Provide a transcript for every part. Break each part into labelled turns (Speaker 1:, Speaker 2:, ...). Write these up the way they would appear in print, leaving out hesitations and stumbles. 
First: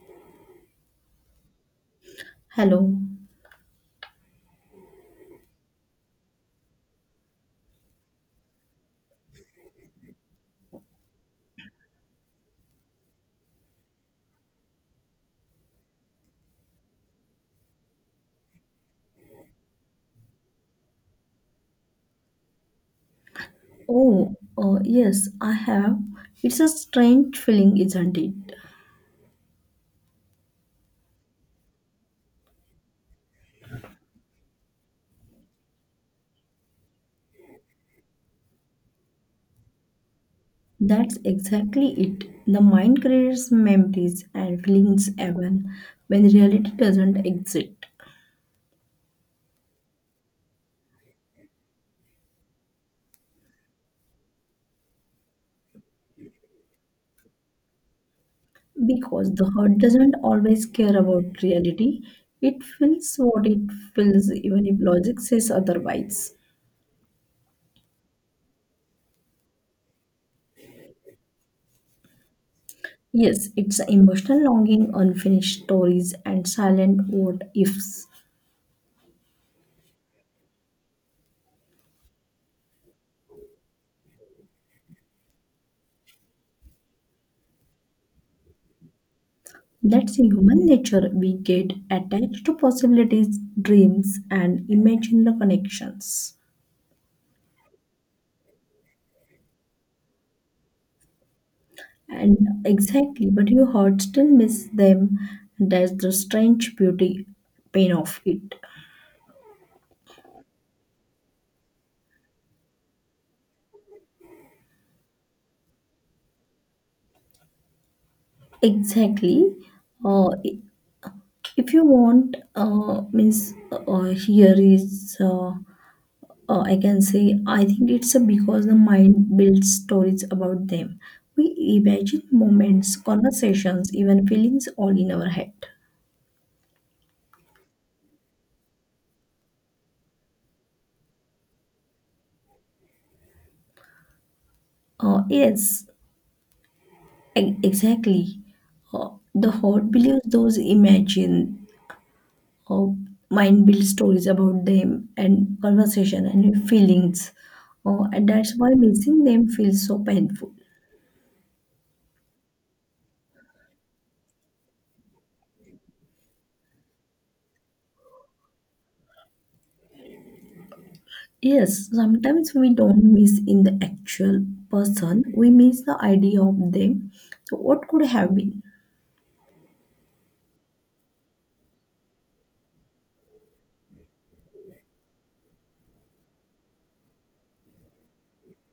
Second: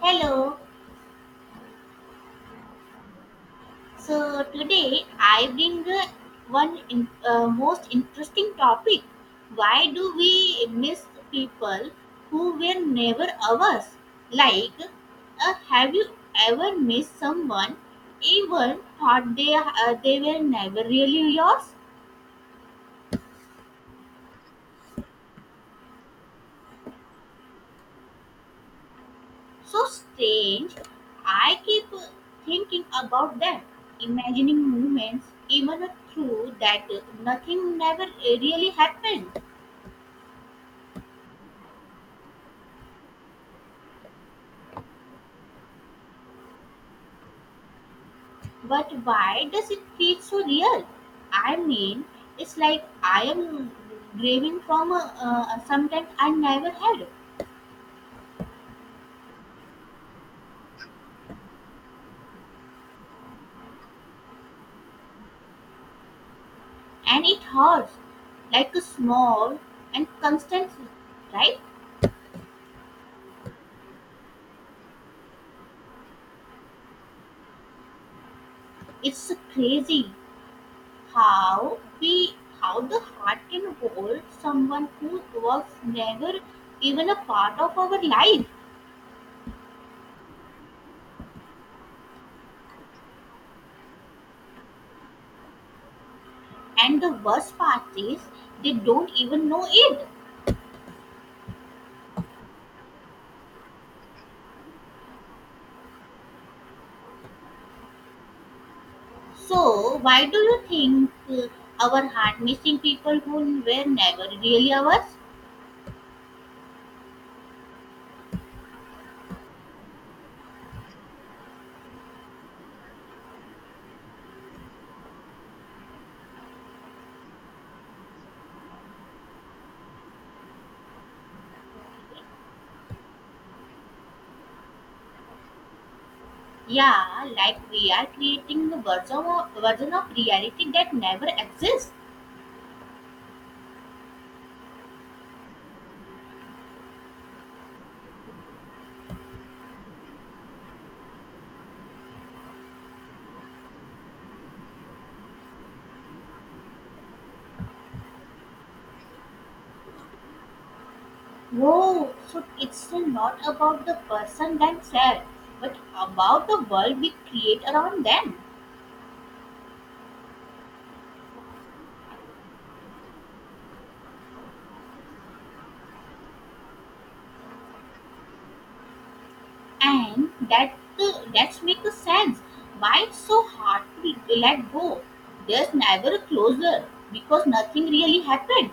Speaker 1: Hello.
Speaker 2: Hello.
Speaker 1: So today I bring most interesting topic. Why do we miss people who were never ours? Have you ever missed someone, even thought they were never really yours?
Speaker 2: Oh, yes, I have. It's a strange feeling, isn't it?
Speaker 1: So strange. I keep thinking about that, imagining moments even through that nothing never really happened.
Speaker 2: That's exactly it. The mind creates memories and feelings even when reality doesn't exist.
Speaker 1: But why does it feel so real? I mean, it's like I am grieving from something I never had,
Speaker 2: Because the heart doesn't always care about reality, it feels what it feels, even if logic says otherwise.
Speaker 1: and it hurts like a small and constant, right?
Speaker 2: Yes, it's emotional longing, unfinished stories, and silent what ifs.
Speaker 1: It's crazy how we how the heart can hold someone who was never even a part of our life,
Speaker 2: That's human nature. We get attached to possibilities, dreams, and imagine the connections.
Speaker 1: and the worst part is they don't even know it.
Speaker 2: And exactly, but your heart still miss them. That's the strange beauty, pain of it.
Speaker 1: So, why do you think our heart missing people who were never really ours?
Speaker 2: Exactly. Uh, i- if you want, means here is, I can say, I think it's a because the mind builds stories about them. We imagine moments, conversations, even feelings all in our head.
Speaker 1: Yeah, like we are creating a version of reality that never exists.
Speaker 2: Yes, exactly. The horde believes those imagine or mind build stories about them and conversation and feelings. And that's why missing them feels so painful.
Speaker 1: Whoa, so it's not about the person themselves, but about the world we create around them.
Speaker 2: Yes, sometimes we don't miss in the actual person, we miss the idea of them. So, what could have been?
Speaker 1: And that that makes sense. Why it's so hard to let go? There's never a closure because nothing really happened.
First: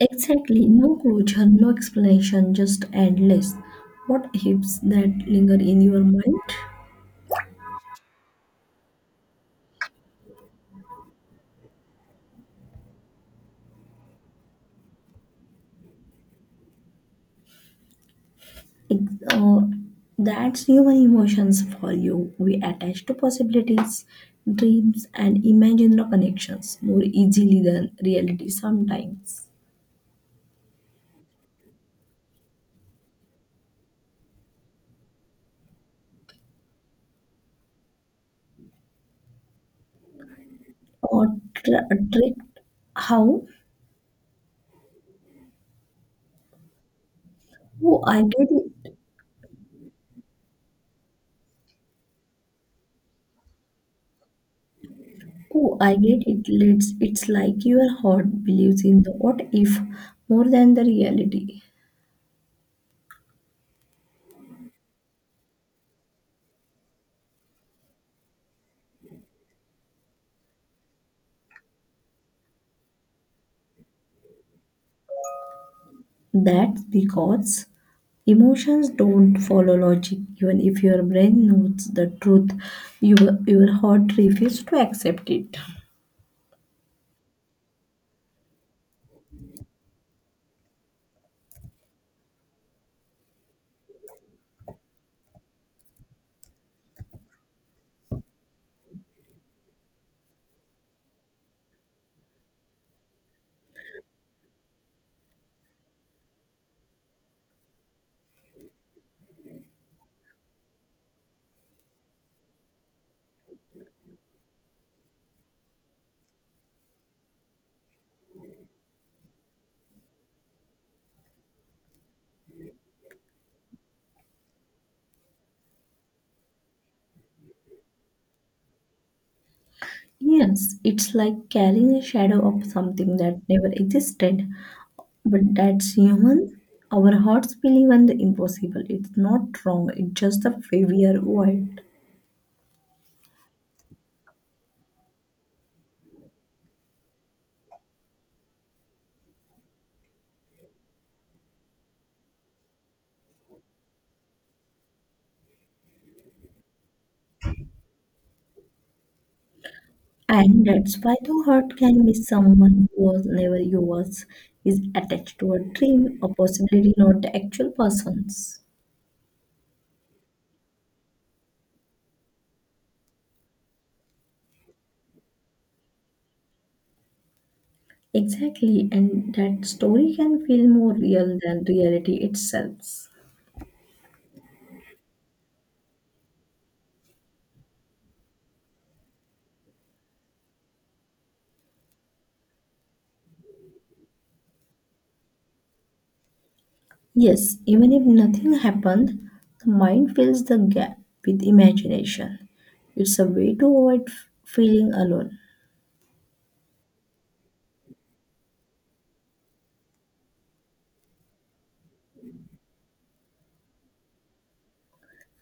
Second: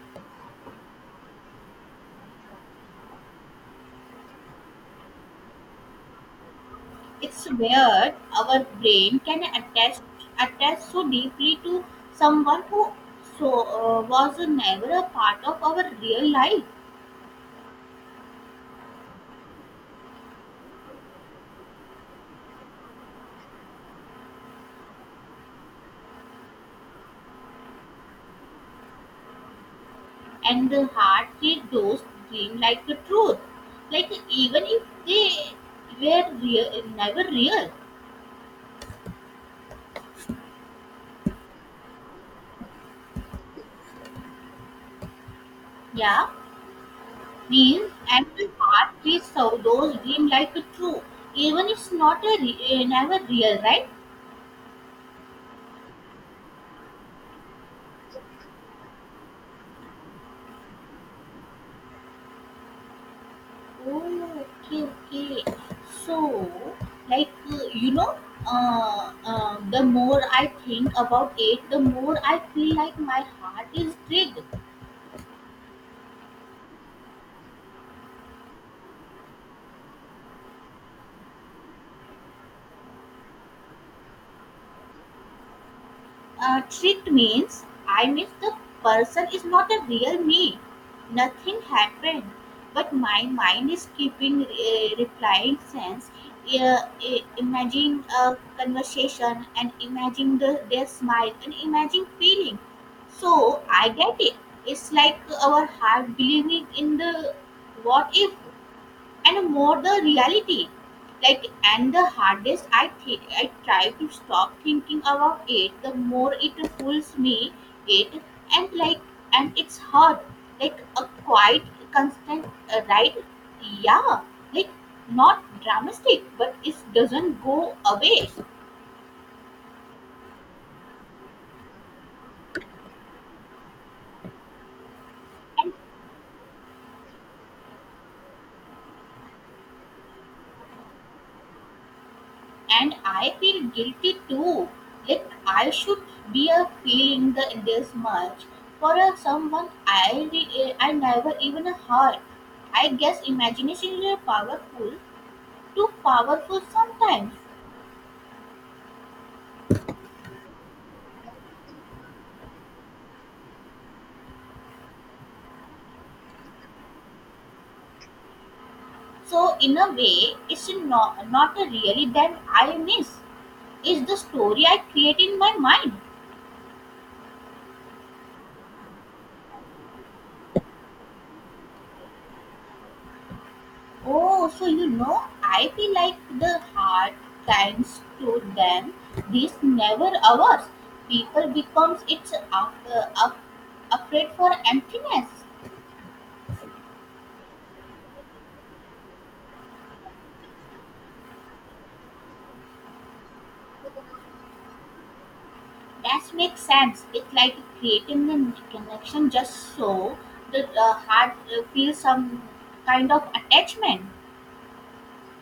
Speaker 2: Exactly, no closure, no explanation, just endless. What hips that linger in your mind?
Speaker 1: It's weird our brain can attach so deeply to someone who so was never a part of our real life,
Speaker 2: Ex- uh, that's human emotions for you. We attach to possibilities, dreams, and imagine the connections more easily than reality sometimes.
Speaker 1: and the heart treat those dream like the truth, like even if they were real, never real.
Speaker 2: Or trick how?
Speaker 1: Yeah, means
Speaker 2: Oh, I
Speaker 1: and the
Speaker 2: get
Speaker 1: heart
Speaker 2: it.
Speaker 1: treats so those dream like the truth, even it's not a re- never real, right?
Speaker 2: Oh, I get it. Let's, it's like your heart believes in the what if more than the reality.
Speaker 1: Oh, okay. So, like, uh, you know, the more I think about it, the more I feel like my heart is big.
Speaker 2: That's because emotions don't follow logic. Even if your brain knows the truth, your heart refuses to accept it.
Speaker 1: Tricked means the person is not a real me. Nothing happened, but my mind is keeping replying sense. Imagine a conversation and imagine their smile and imagine feeling. So I get it. It's like our heart believing in the what if and more the reality, like and the hardest I think I try to stop thinking about it the more it pulls me it, and like and it's hard like a quite constant, right, yeah, like not dramatic but it doesn't go away.
Speaker 2: Yes, it's like carrying a shadow of something that never existed. But that's human. Our hearts believe in the impossible. It's not wrong, it's just the way we are wired.
Speaker 1: And I feel guilty too. Like I should be a feeling this much for a someone I never even heard. I guess imagination is a powerful, too powerful sometimes.
Speaker 2: And that's why the heart can miss someone who was never yours, is attached to a dream, a possibility, not the actual persons.
Speaker 1: So in a way, it's not a really that I miss. It's the story I create in my mind.
Speaker 2: Exactly, and that story can feel more real than reality itself.
Speaker 1: Oh, so you know, I feel like the hard times to them, this never ours. People becomes it's up, afraid for emptiness.
Speaker 2: Yes, even if nothing happened, the mind fills the gap with imagination. It's a way to avoid feeling alone.
Speaker 1: That makes sense. It's like creating a connection just so the heart feels some kind of attachment.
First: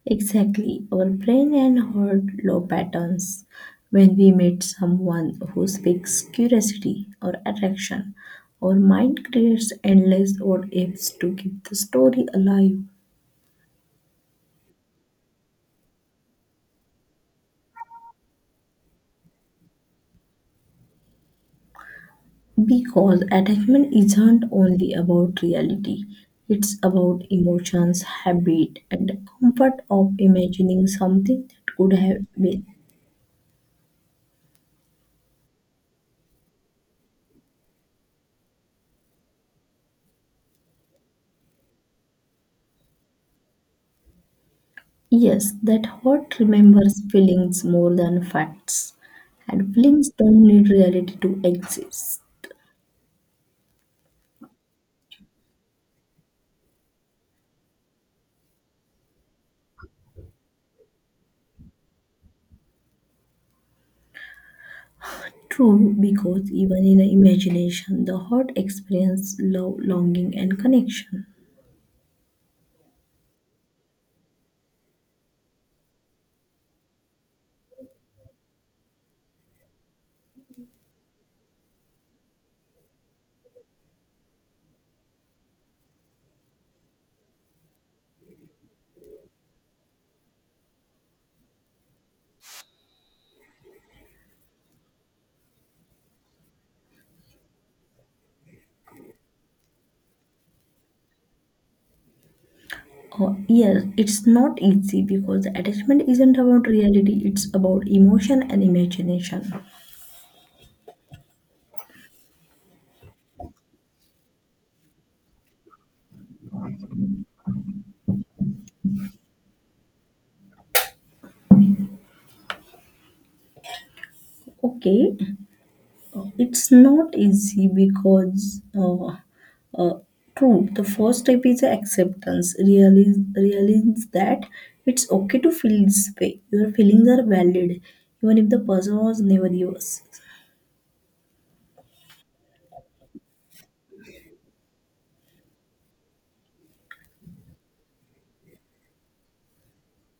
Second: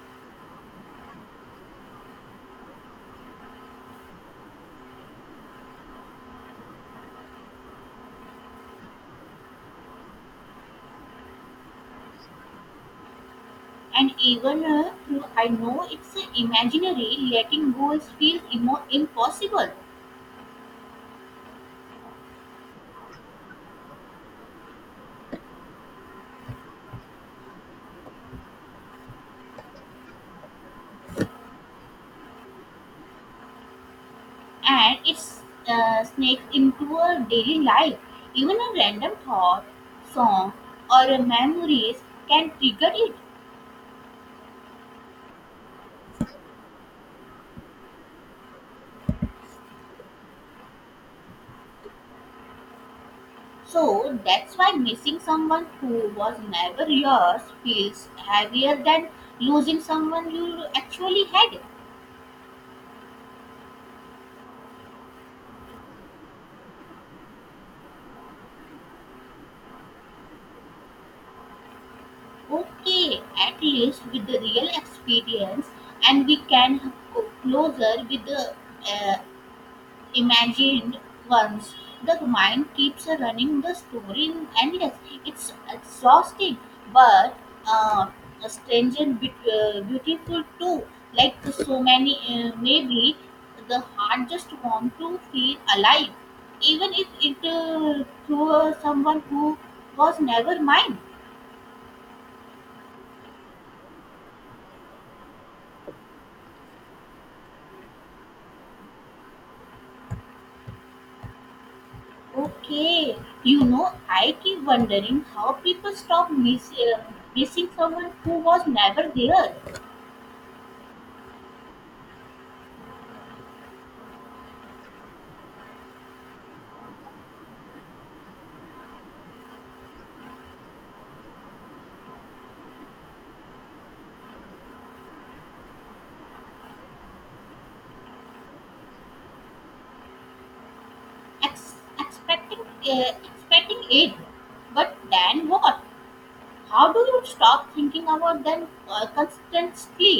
Speaker 2: Exactly, our brain and heart low patterns. When we meet someone who speaks curiosity or attraction, our mind creates endless what ifs to keep the story alive.
Speaker 1: And even though I know it's imaginary, letting goals feels impossible.
Speaker 2: Because attachment isn't only about reality, it's about emotions, habit, and the comfort of imagining something that could have been.
Speaker 1: And it's snakes into our daily life. Even a random thought, song, or a memories can trigger it.
Speaker 2: Yes, that heart remembers feelings more than facts, and feelings don't need reality to exist.
Speaker 1: So that's why missing someone who was never yours feels heavier than losing someone you actually had.
Speaker 2: True, because even in the imagination, the heart experiences love, longing, and connection.
Speaker 1: Okay, at least with the real experience, and we can go closer with the uh, imagined once, the mind keeps running the story endless. It's exhausting, but uh, stranger beautiful too. Like so many, maybe the heart just want to feel alive, even if it through someone who was never mine.
Speaker 2: Yes, it's not easy because the attachment isn't about reality, it's about emotion and imagination.
Speaker 1: Okay, you know, I keep wondering how people stop missing someone who was never there.
Speaker 2: Okay, it's not easy because, uh, true, the first step is acceptance. Realize that it's okay to feel this way. Your feelings are valid, even if the person was never yours.
Speaker 1: ex- expecting aid, but then what, how do you stop thinking about them constantly?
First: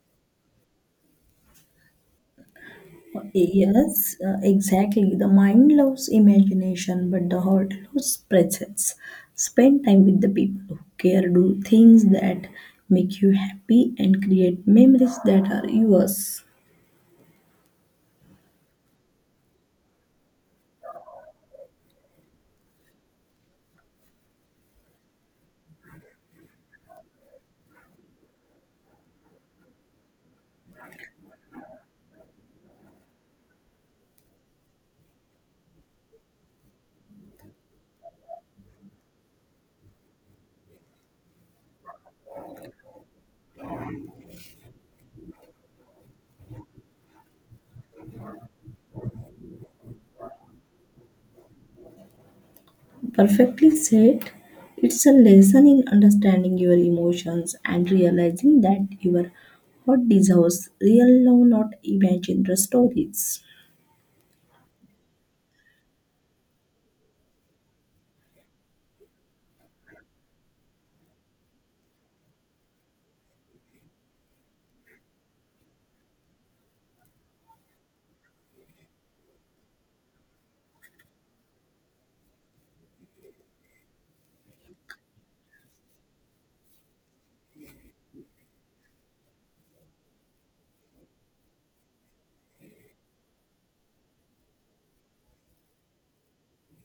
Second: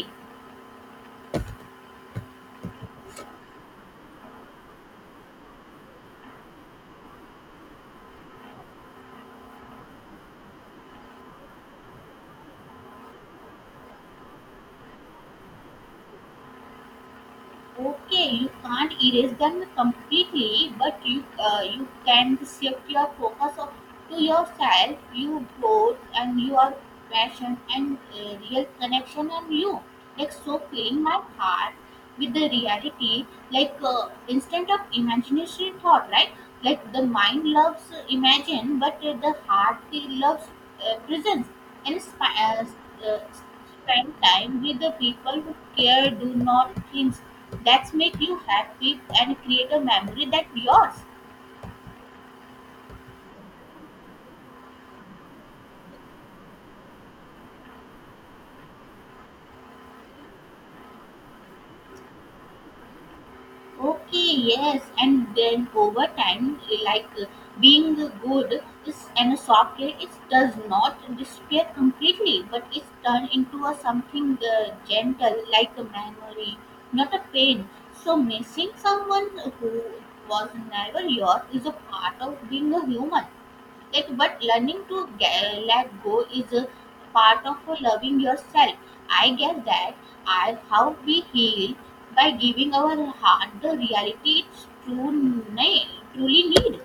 Speaker 2: Yes, exactly. The mind loves imagination, but the heart loves presence. Spend time with the people who care, do things that make you happy, and create memories that are yours.
Speaker 1: Okay, you can't erase them completely, but you can shift your focus of, to yourself, your growth, and your passion and real connection and you. Like so, filling my heart with the reality, like instead of imaginary thought, right? Like the mind loves imagine, but the heart loves presence and uh, spend time with the people who care, do not things that make you happy and create a memory that yours.
Speaker 2: Perfectly said. It's a lesson in understanding your emotions and realizing that your heart deserves real love, not imagined stories.
Speaker 1: Okay, yes, and then over time, like uh, being good is and softer, it does not disappear completely, but it's turned into a something gentle, like a memory, not a pain. So missing someone who was never yours is a part of being a human. It but learning to let go is a part of loving yourself, I guess that I how we heal by giving our heart the reality it's ne- truly need.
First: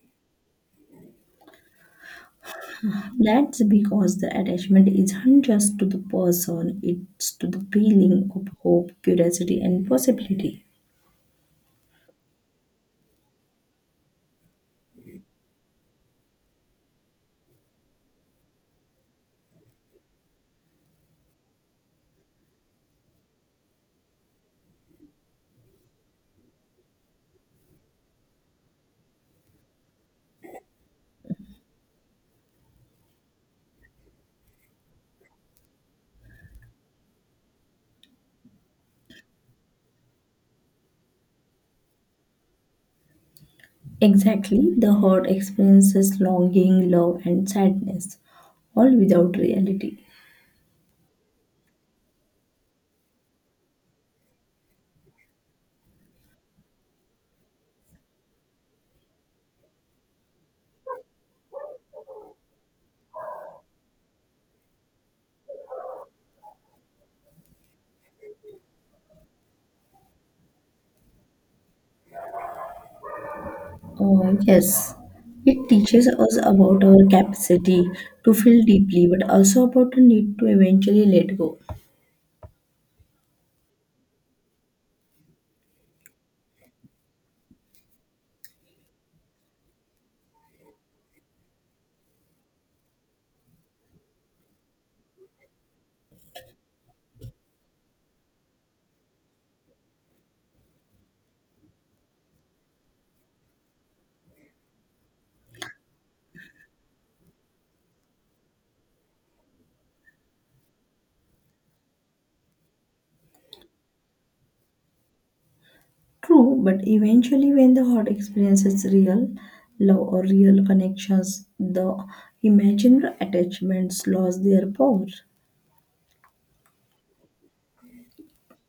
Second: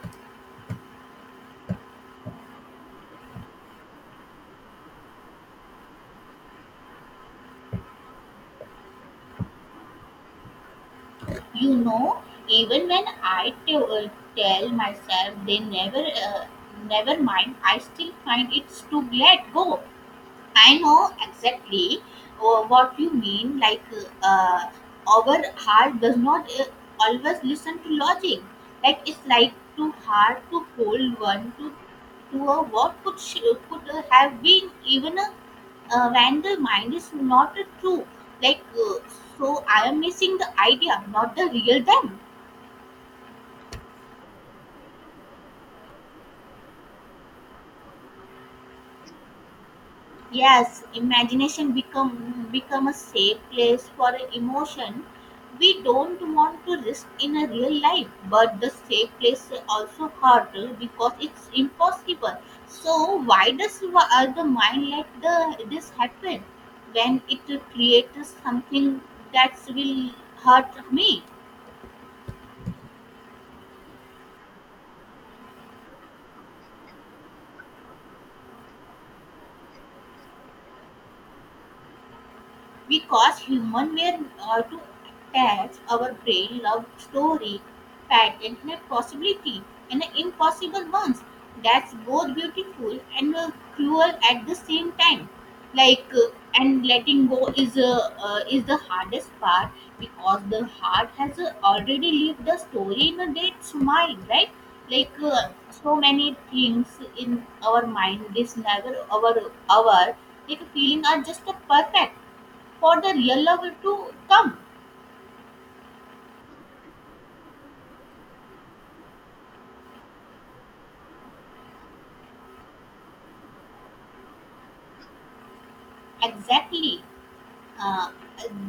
Speaker 2: That's because the attachment isn't just to the person, it's to the feeling of hope, curiosity, and possibility.
Speaker 1: You know, even when tell myself they never mind, I still find it's to let go. I know exactly what you mean. Uh, our heart does not always listen to logic. Like, it's like too hard to hold one to a could have been even a, when the mind is not true. Like, uh, so I am missing the idea, not the real them.
Speaker 2: Exactly, the heart experiences longing, love, and sadness, all without reality.
Speaker 1: Yes, imagination become a safe place for emotion we don't want to risk in a real life, but the safe place also hurt because it's impossible. So why does the mind let the this happen when it creates something that will hurt me?
Speaker 2: Oh, yes, it teaches us about our capacity to feel deeply, but also about the need to eventually let go.
Speaker 1: Because human were to attach our brain love story pattern in possibility and impossible ones, that's both beautiful and cruel at the same time, like uh, and letting go is the hardest part because the heart has already lived the story in a dead smile, right? like uh, so many things in our mind this never our, like feeling are just a perfect for the real love to come.
Speaker 2: True, but eventually, when the heart experiences real love or real connections, the imaginary attachments lose their power.
Speaker 1: Exactly. Uh,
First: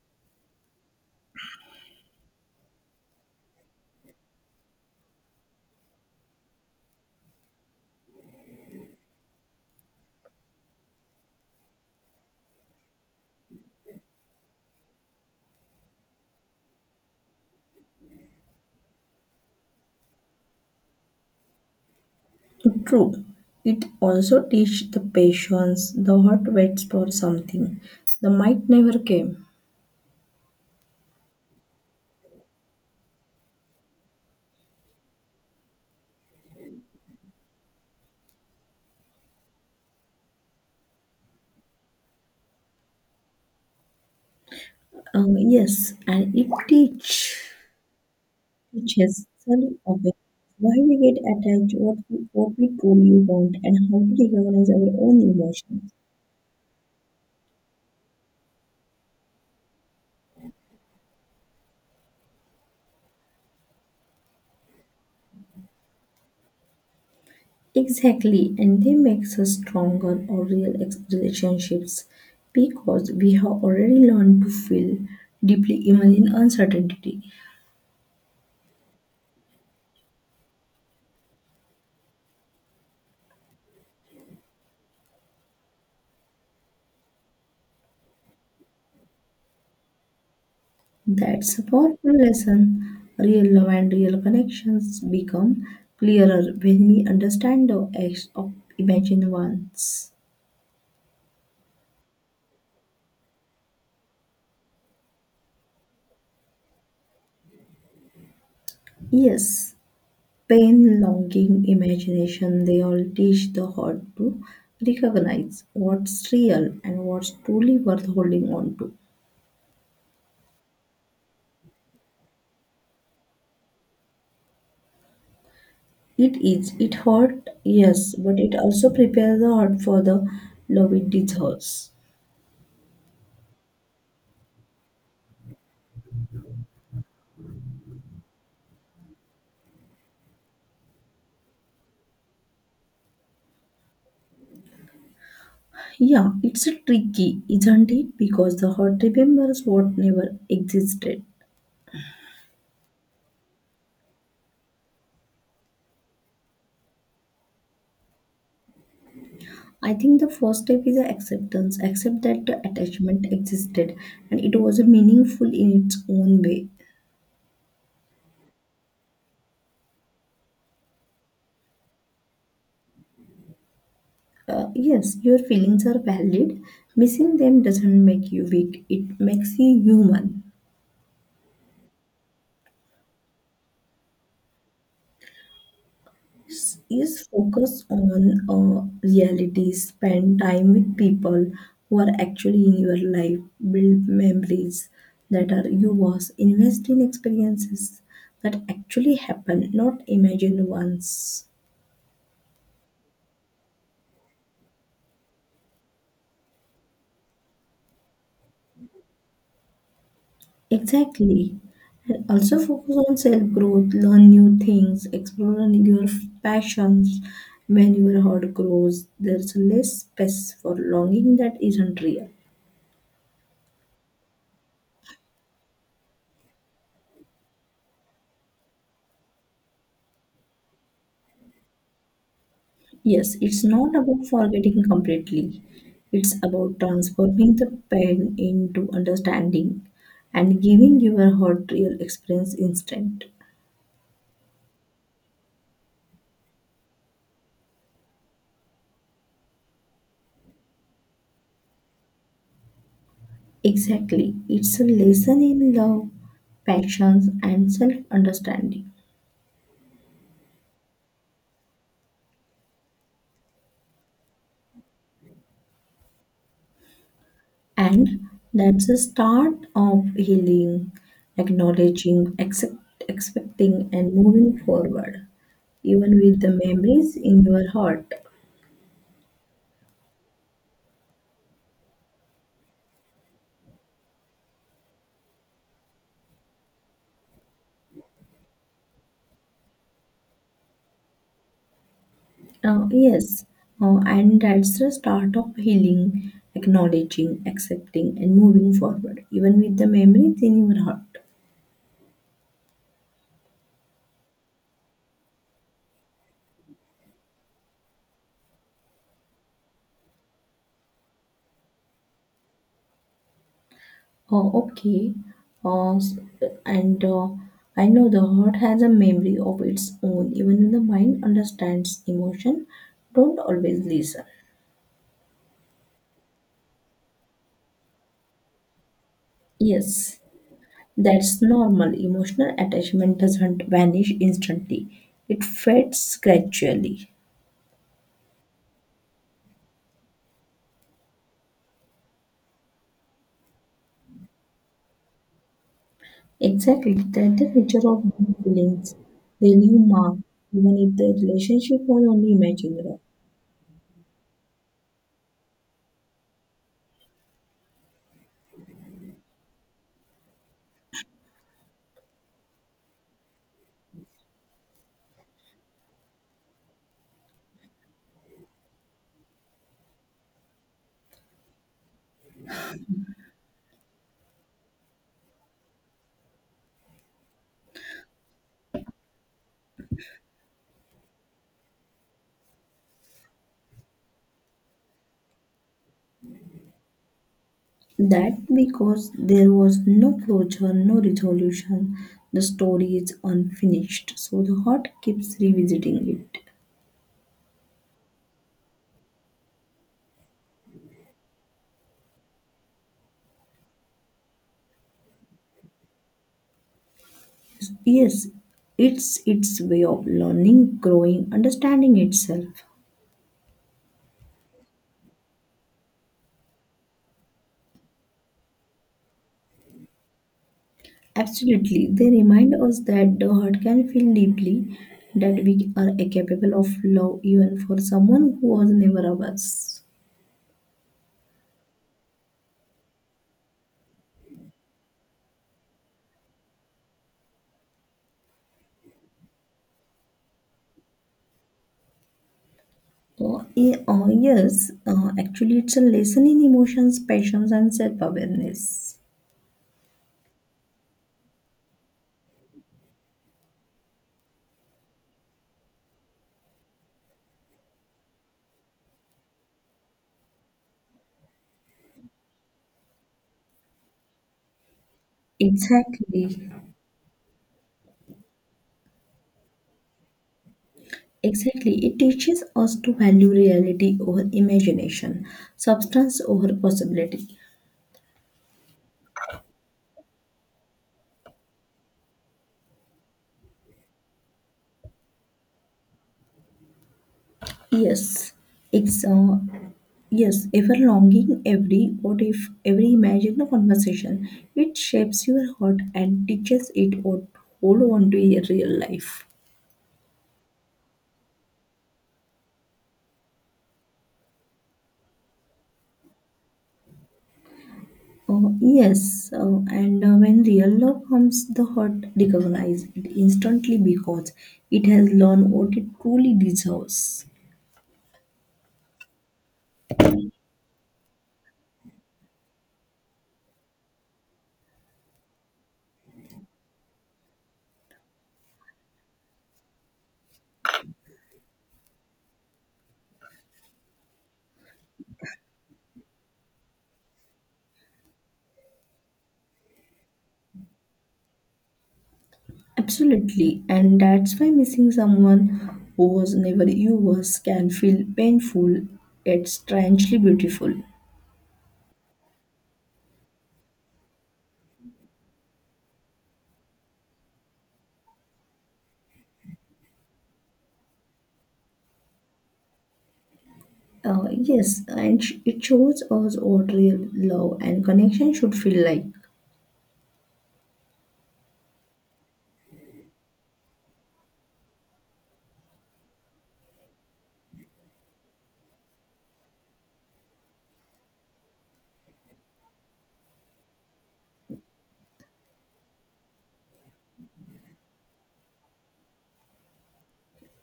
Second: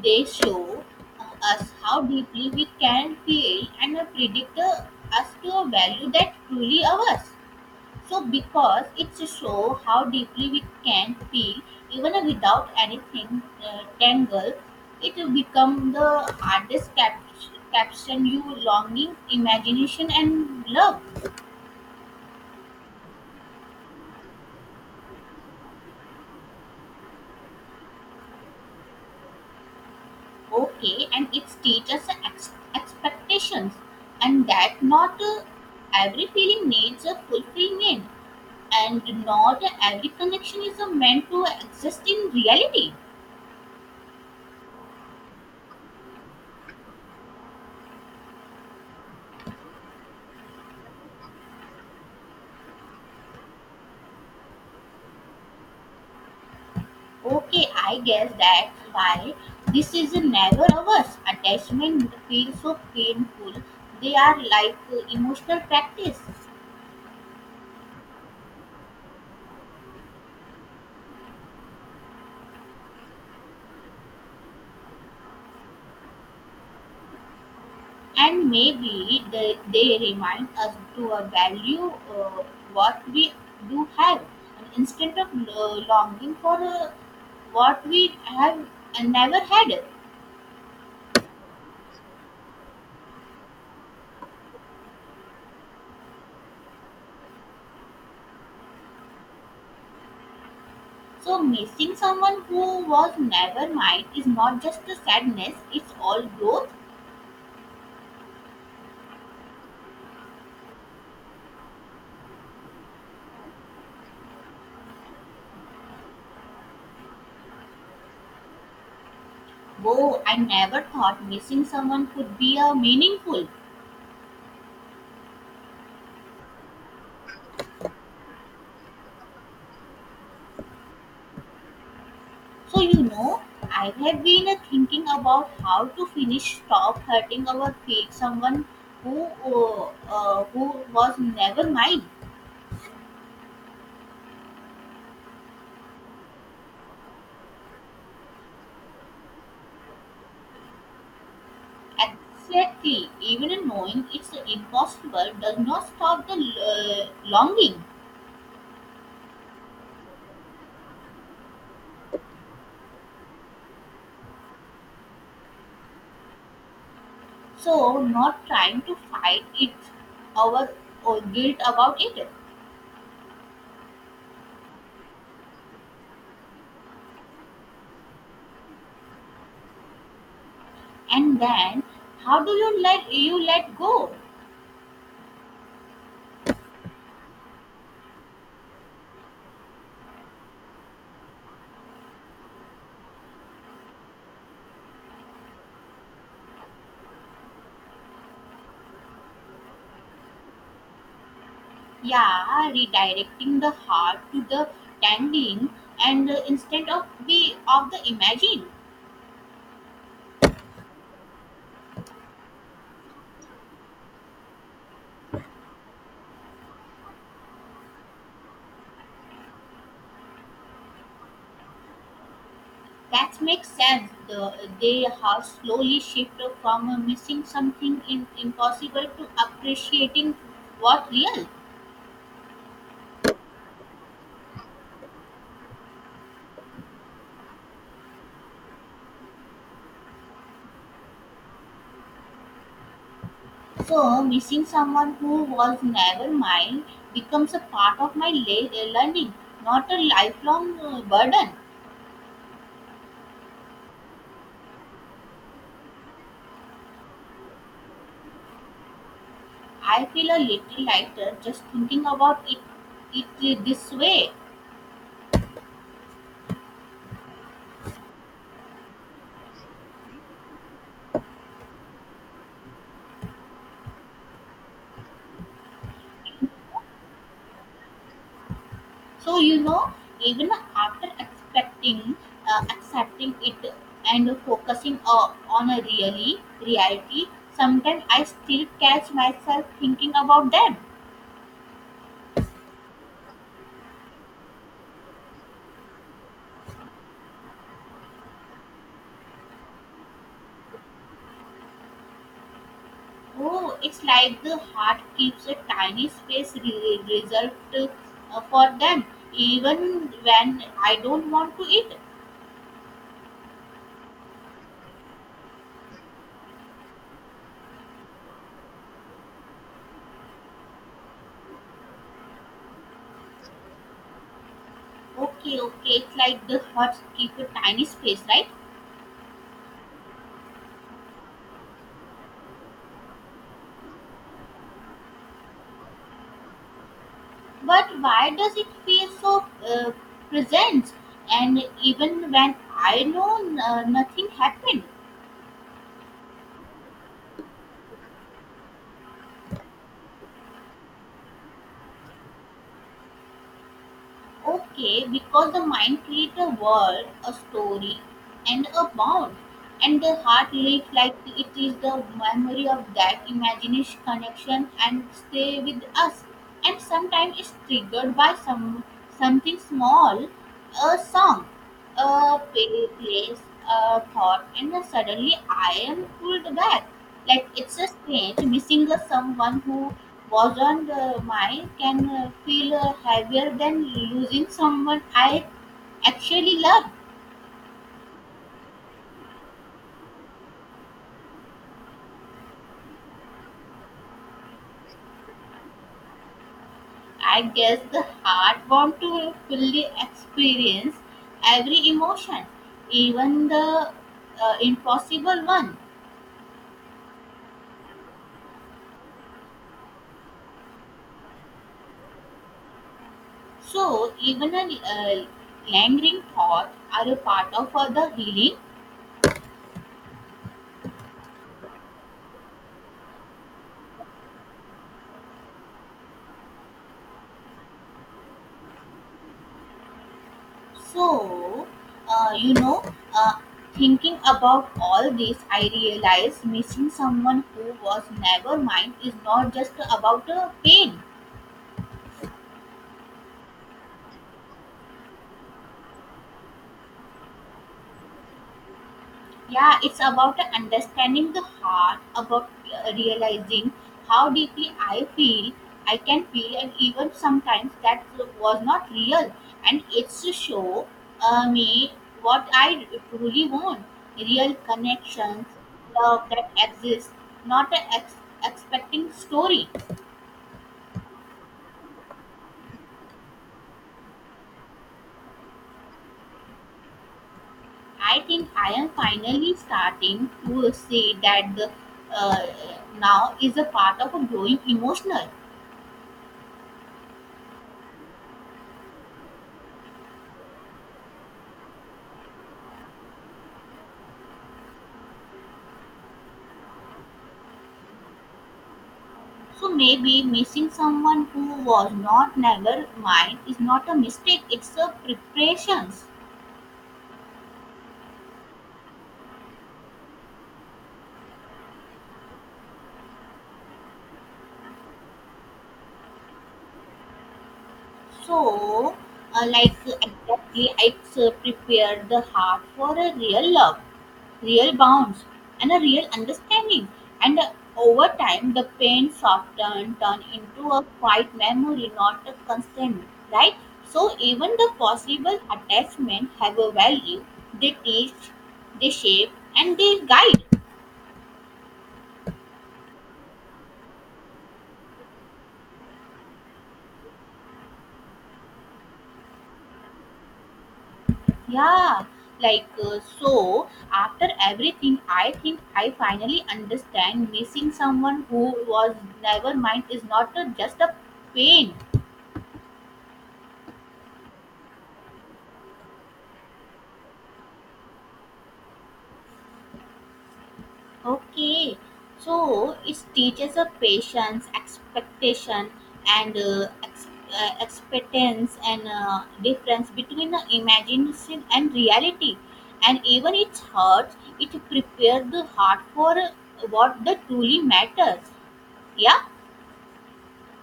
Speaker 1: they show us how deeply we can feel and predict us to a value that truly ours. So, because it's show how deeply we can feel even without anything tangled, it will become the hardest caption you longing, imagination, and love.
Speaker 2: True. It also teaches the patience. The heart waits for something. The might never came.
Speaker 1: Okay, and it's teaches expectations and that not every feeling needs a fulfillment and not every connection is meant to exist in reality.
Speaker 2: Yes, and it teaches self awareness why we get attached, what we truly want, and how to recognize our own emotions.
Speaker 1: Okay, I guess that's why this is never ours attachment feels so painful, they are like emotional practice.
Speaker 2: Exactly, and they makes us stronger or real relationships because we have already learned to feel deeply even in uncertainty.
Speaker 1: And maybe they remind us to value what we do have and instead of longing for what we have and never had.
Speaker 2: That's a powerful lesson. Real love and real connections become clearer when we understand the acts of imagined ones.
Speaker 1: So, missing someone who was never mine is not just a sadness, it's all growth.
Speaker 2: Yes, pain, longing, imagination, they all teach the heart to recognize what's real and what's truly worth holding on to.
Speaker 1: Whoa, I never thought missing someone could be a meaningful.
Speaker 2: It is. It hurt, yes, but it also prepares the heart for the love it deserves.
Speaker 1: So you know, I have been thinking about how to finish stop hurting our feet. Someone who uh, who was never mine.
Speaker 2: Yeah, it's a tricky, isn't it? Because the heart remembers what never existed.
Speaker 1: Exactly. Even knowing it's impossible does not stop the longing.
Speaker 2: I think the first step is acceptance. Accept that the attachment existed and it was meaningful in its own way.
Speaker 1: So not trying to fight it, our guilt about it,
Speaker 2: Yes, your feelings are valid. Missing them doesn't make you weak, it makes you human.
Speaker 1: and then how do you let go?
Speaker 2: Is focus on reality, spend time with people who are actually in your life, build memories that are yours, invest in experiences that actually happen, not imagined ones.
Speaker 1: Yeah, redirecting the heart to the tangling and instead of the imagine.
Speaker 2: Exactly. And also focus on self growth, learn new things, explore on your passions. When your heart grows, there's less space for longing that isn't real.
Speaker 1: That makes sense, the they have slowly shifted from missing something in, impossible to appreciating what real.
Speaker 2: Yes, it's not about forgetting completely. It's about transforming the pain into understanding and giving your heart real experience instead.
Speaker 1: So missing someone who was never mine becomes a part of learning, not a lifelong burden.
Speaker 2: Exactly. It's a lesson in love, passions, and self understanding.
Speaker 1: I feel a little lighter just thinking about it, this way.
Speaker 2: And that's the start of healing, acknowledging, accept, expecting, and moving forward, even with the memories in your heart.
Speaker 1: So you know, even after expecting, accepting it, and focusing on a really reality, sometimes I still catch myself thinking about that.
Speaker 2: Yes, and that's the start of healing, acknowledging, accepting, and moving forward, even with the memories in your heart.
Speaker 1: Oh, it's like the heart keeps a tiny space reserved for them, even when I don't want to eat.
Speaker 2: Oh, okay. S- and I know the heart has a memory of its own, even when the mind understands emotion, don't always listen.
Speaker 1: Okay, okay, it's like the heart keeps a tiny space, right?
Speaker 2: Yes, that's normal. Emotional attachment doesn't vanish instantly, it fades gradually.
Speaker 1: But why does it feel so present? And even when I know nothing happened,
Speaker 2: Exactly, that the nature of human feelings. They leave mark, even if the relationship was only imaginary.
Speaker 1: okay, because the mind creates a world, a story, and a bond, and the heart lives like it is the memory of that imagination connection and stay with us. And sometimes it's triggered by something small, a song, a pay place, a thought, and then suddenly I am pulled back. Like it's a strange missing a someone who was on mine can feel heavier than losing someone I actually love.
Speaker 2: That because there was no closure, no resolution, the story is unfinished, so the heart keeps revisiting it.
Speaker 1: I guess the heart wants to fully experience every emotion, even the impossible one.
Speaker 2: Yes, it's its way of learning, growing, understanding itself.
Speaker 1: So even a lingering thought are a part of the healing.
Speaker 2: Absolutely, they remind us that the heart can feel deeply, that we are capable of love even for someone who was never ours.
Speaker 1: So, you know, uh, thinking about all this, I realized missing someone who was never mine is not just about pain.
Speaker 2: Yeah, yes, actually, it's a lesson in emotions, passions, and self awareness.
Speaker 1: Yeah, it's about understanding the heart about realizing how deeply I can feel and even sometimes that was not real, and it's to show me what I truly want, real connections, love
Speaker 2: Exactly,
Speaker 1: that exists, not an expecting story.
Speaker 2: exactly. It teaches us to value reality over imagination, substance over possibility.
Speaker 1: I think I am finally starting to see that the uh, now is a part of a growing emotional.
Speaker 2: Yes, it's yes, ever longing, every what if, every imagined conversation. It shapes your heart and teaches it what to hold on to in real life.
Speaker 1: So maybe missing someone who was not never mine is not a mistake. It's a preparations.
Speaker 2: Oh, yes, and when real love comes, the heart recognizes it instantly because it has learned what it truly deserves.
Speaker 1: So, like exactly, I prepared the heart for a real love, real bonds, and a real understanding. And over time, the pain softened, turned into a quiet memory, not a constant, right? So even the possible attachment have a value. They teach, they shape, and they guide.
Speaker 2: Absolutely, and that's why missing someone who was never you was can feel painful yet strangely beautiful.
Speaker 1: Yeah, so after everything, I think I finally understand missing someone who was never mind is not a, just a pain.
Speaker 2: Yes, and it shows us what real love and connection should feel like.
Speaker 1: Okay, so it teaches a patience, expectation, and expectance and difference between the imagination and reality. And even it hurts, it prepares the heart for what the truly matters. Yeah.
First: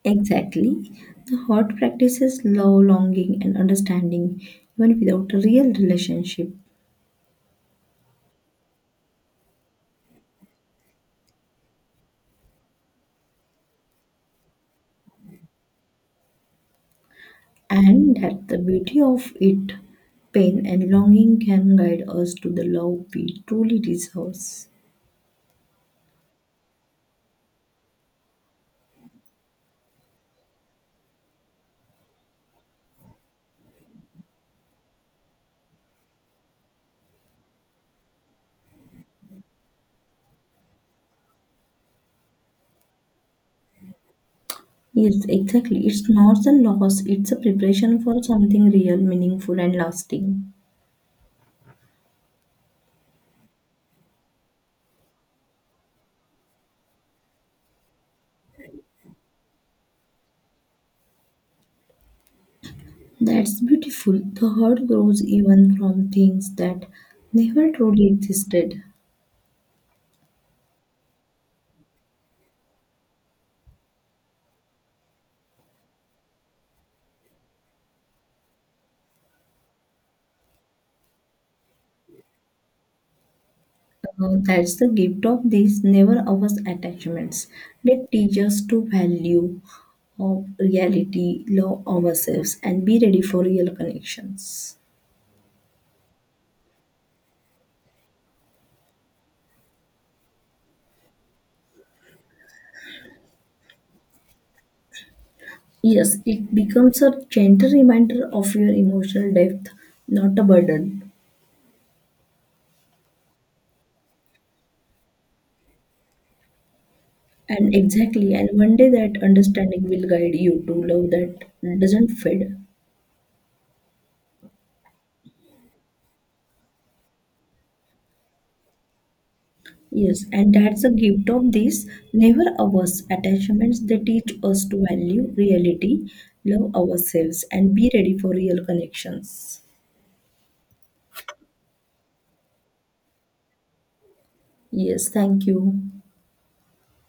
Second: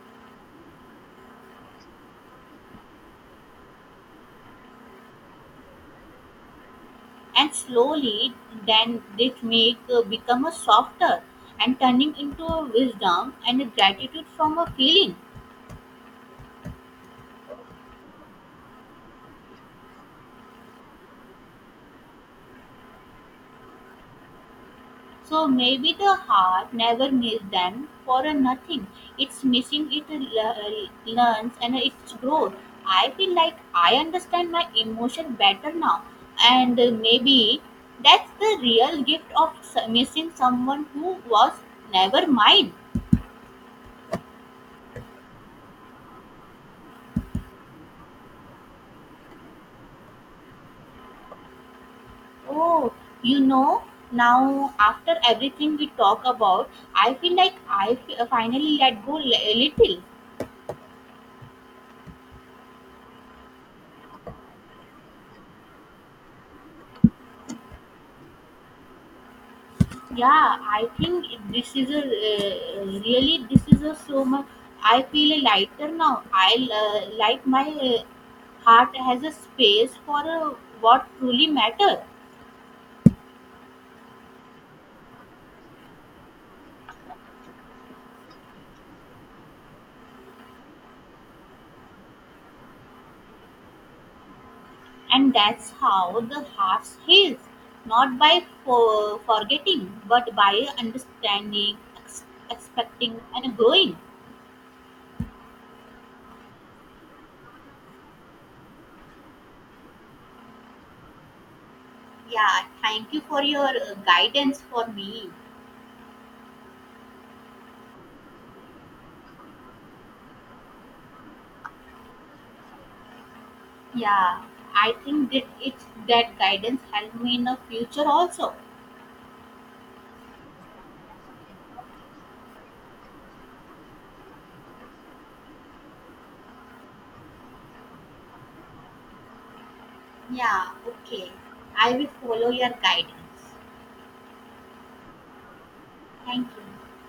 Speaker 2: Exactly. The heart practices love, longing, and understanding even without a real relationship.
Speaker 1: And slowly then this make become a softer and turning into a wisdom and a gratitude from a feeling.
Speaker 2: And that the beauty of it, pain and longing can guide us to the love we truly deserve.
Speaker 1: So maybe the heart never missed them for a nothing, it's missing le- learns and it's growth. I feel like I understand my emotion better now, and maybe that's the real gift of missing someone who was never mine.
Speaker 2: Yes, exactly. It's not a loss, it's a preparation for something real, meaningful, and lasting.
Speaker 1: Oh, you know, now after everything we talk about, I feel like finally let go a little.
Speaker 2: That's beautiful. The heart grows even from things that never truly existed.
Speaker 1: Yeah, I think this is a so much. I feel lighter now. I like my heart has a space for what truly matters,
Speaker 2: That's the gift of these never ours attachments. They teach us to value of reality, love ourselves, and be ready for real connections.
Speaker 1: and that's how the heart heals, not by forgetting, but by understanding, ex- expecting, and growing.
Speaker 2: Yes, it becomes a gentle reminder of your emotional depth, not a burden.
Speaker 1: Yeah, thank you for your guidance for me.
Speaker 2: And exactly, and one day that understanding will guide you to love that doesn't fade.
Speaker 1: Yeah, I think that it's that guidance helped me in the future also.
Speaker 2: Yes, and that's the gift of these never averse attachments. They teach us to value reality, love ourselves, and be ready for real connections.
Speaker 1: Yeah, okay. I will follow your guidance.
Speaker 2: Yes, thank you.
Speaker 1: Thank you.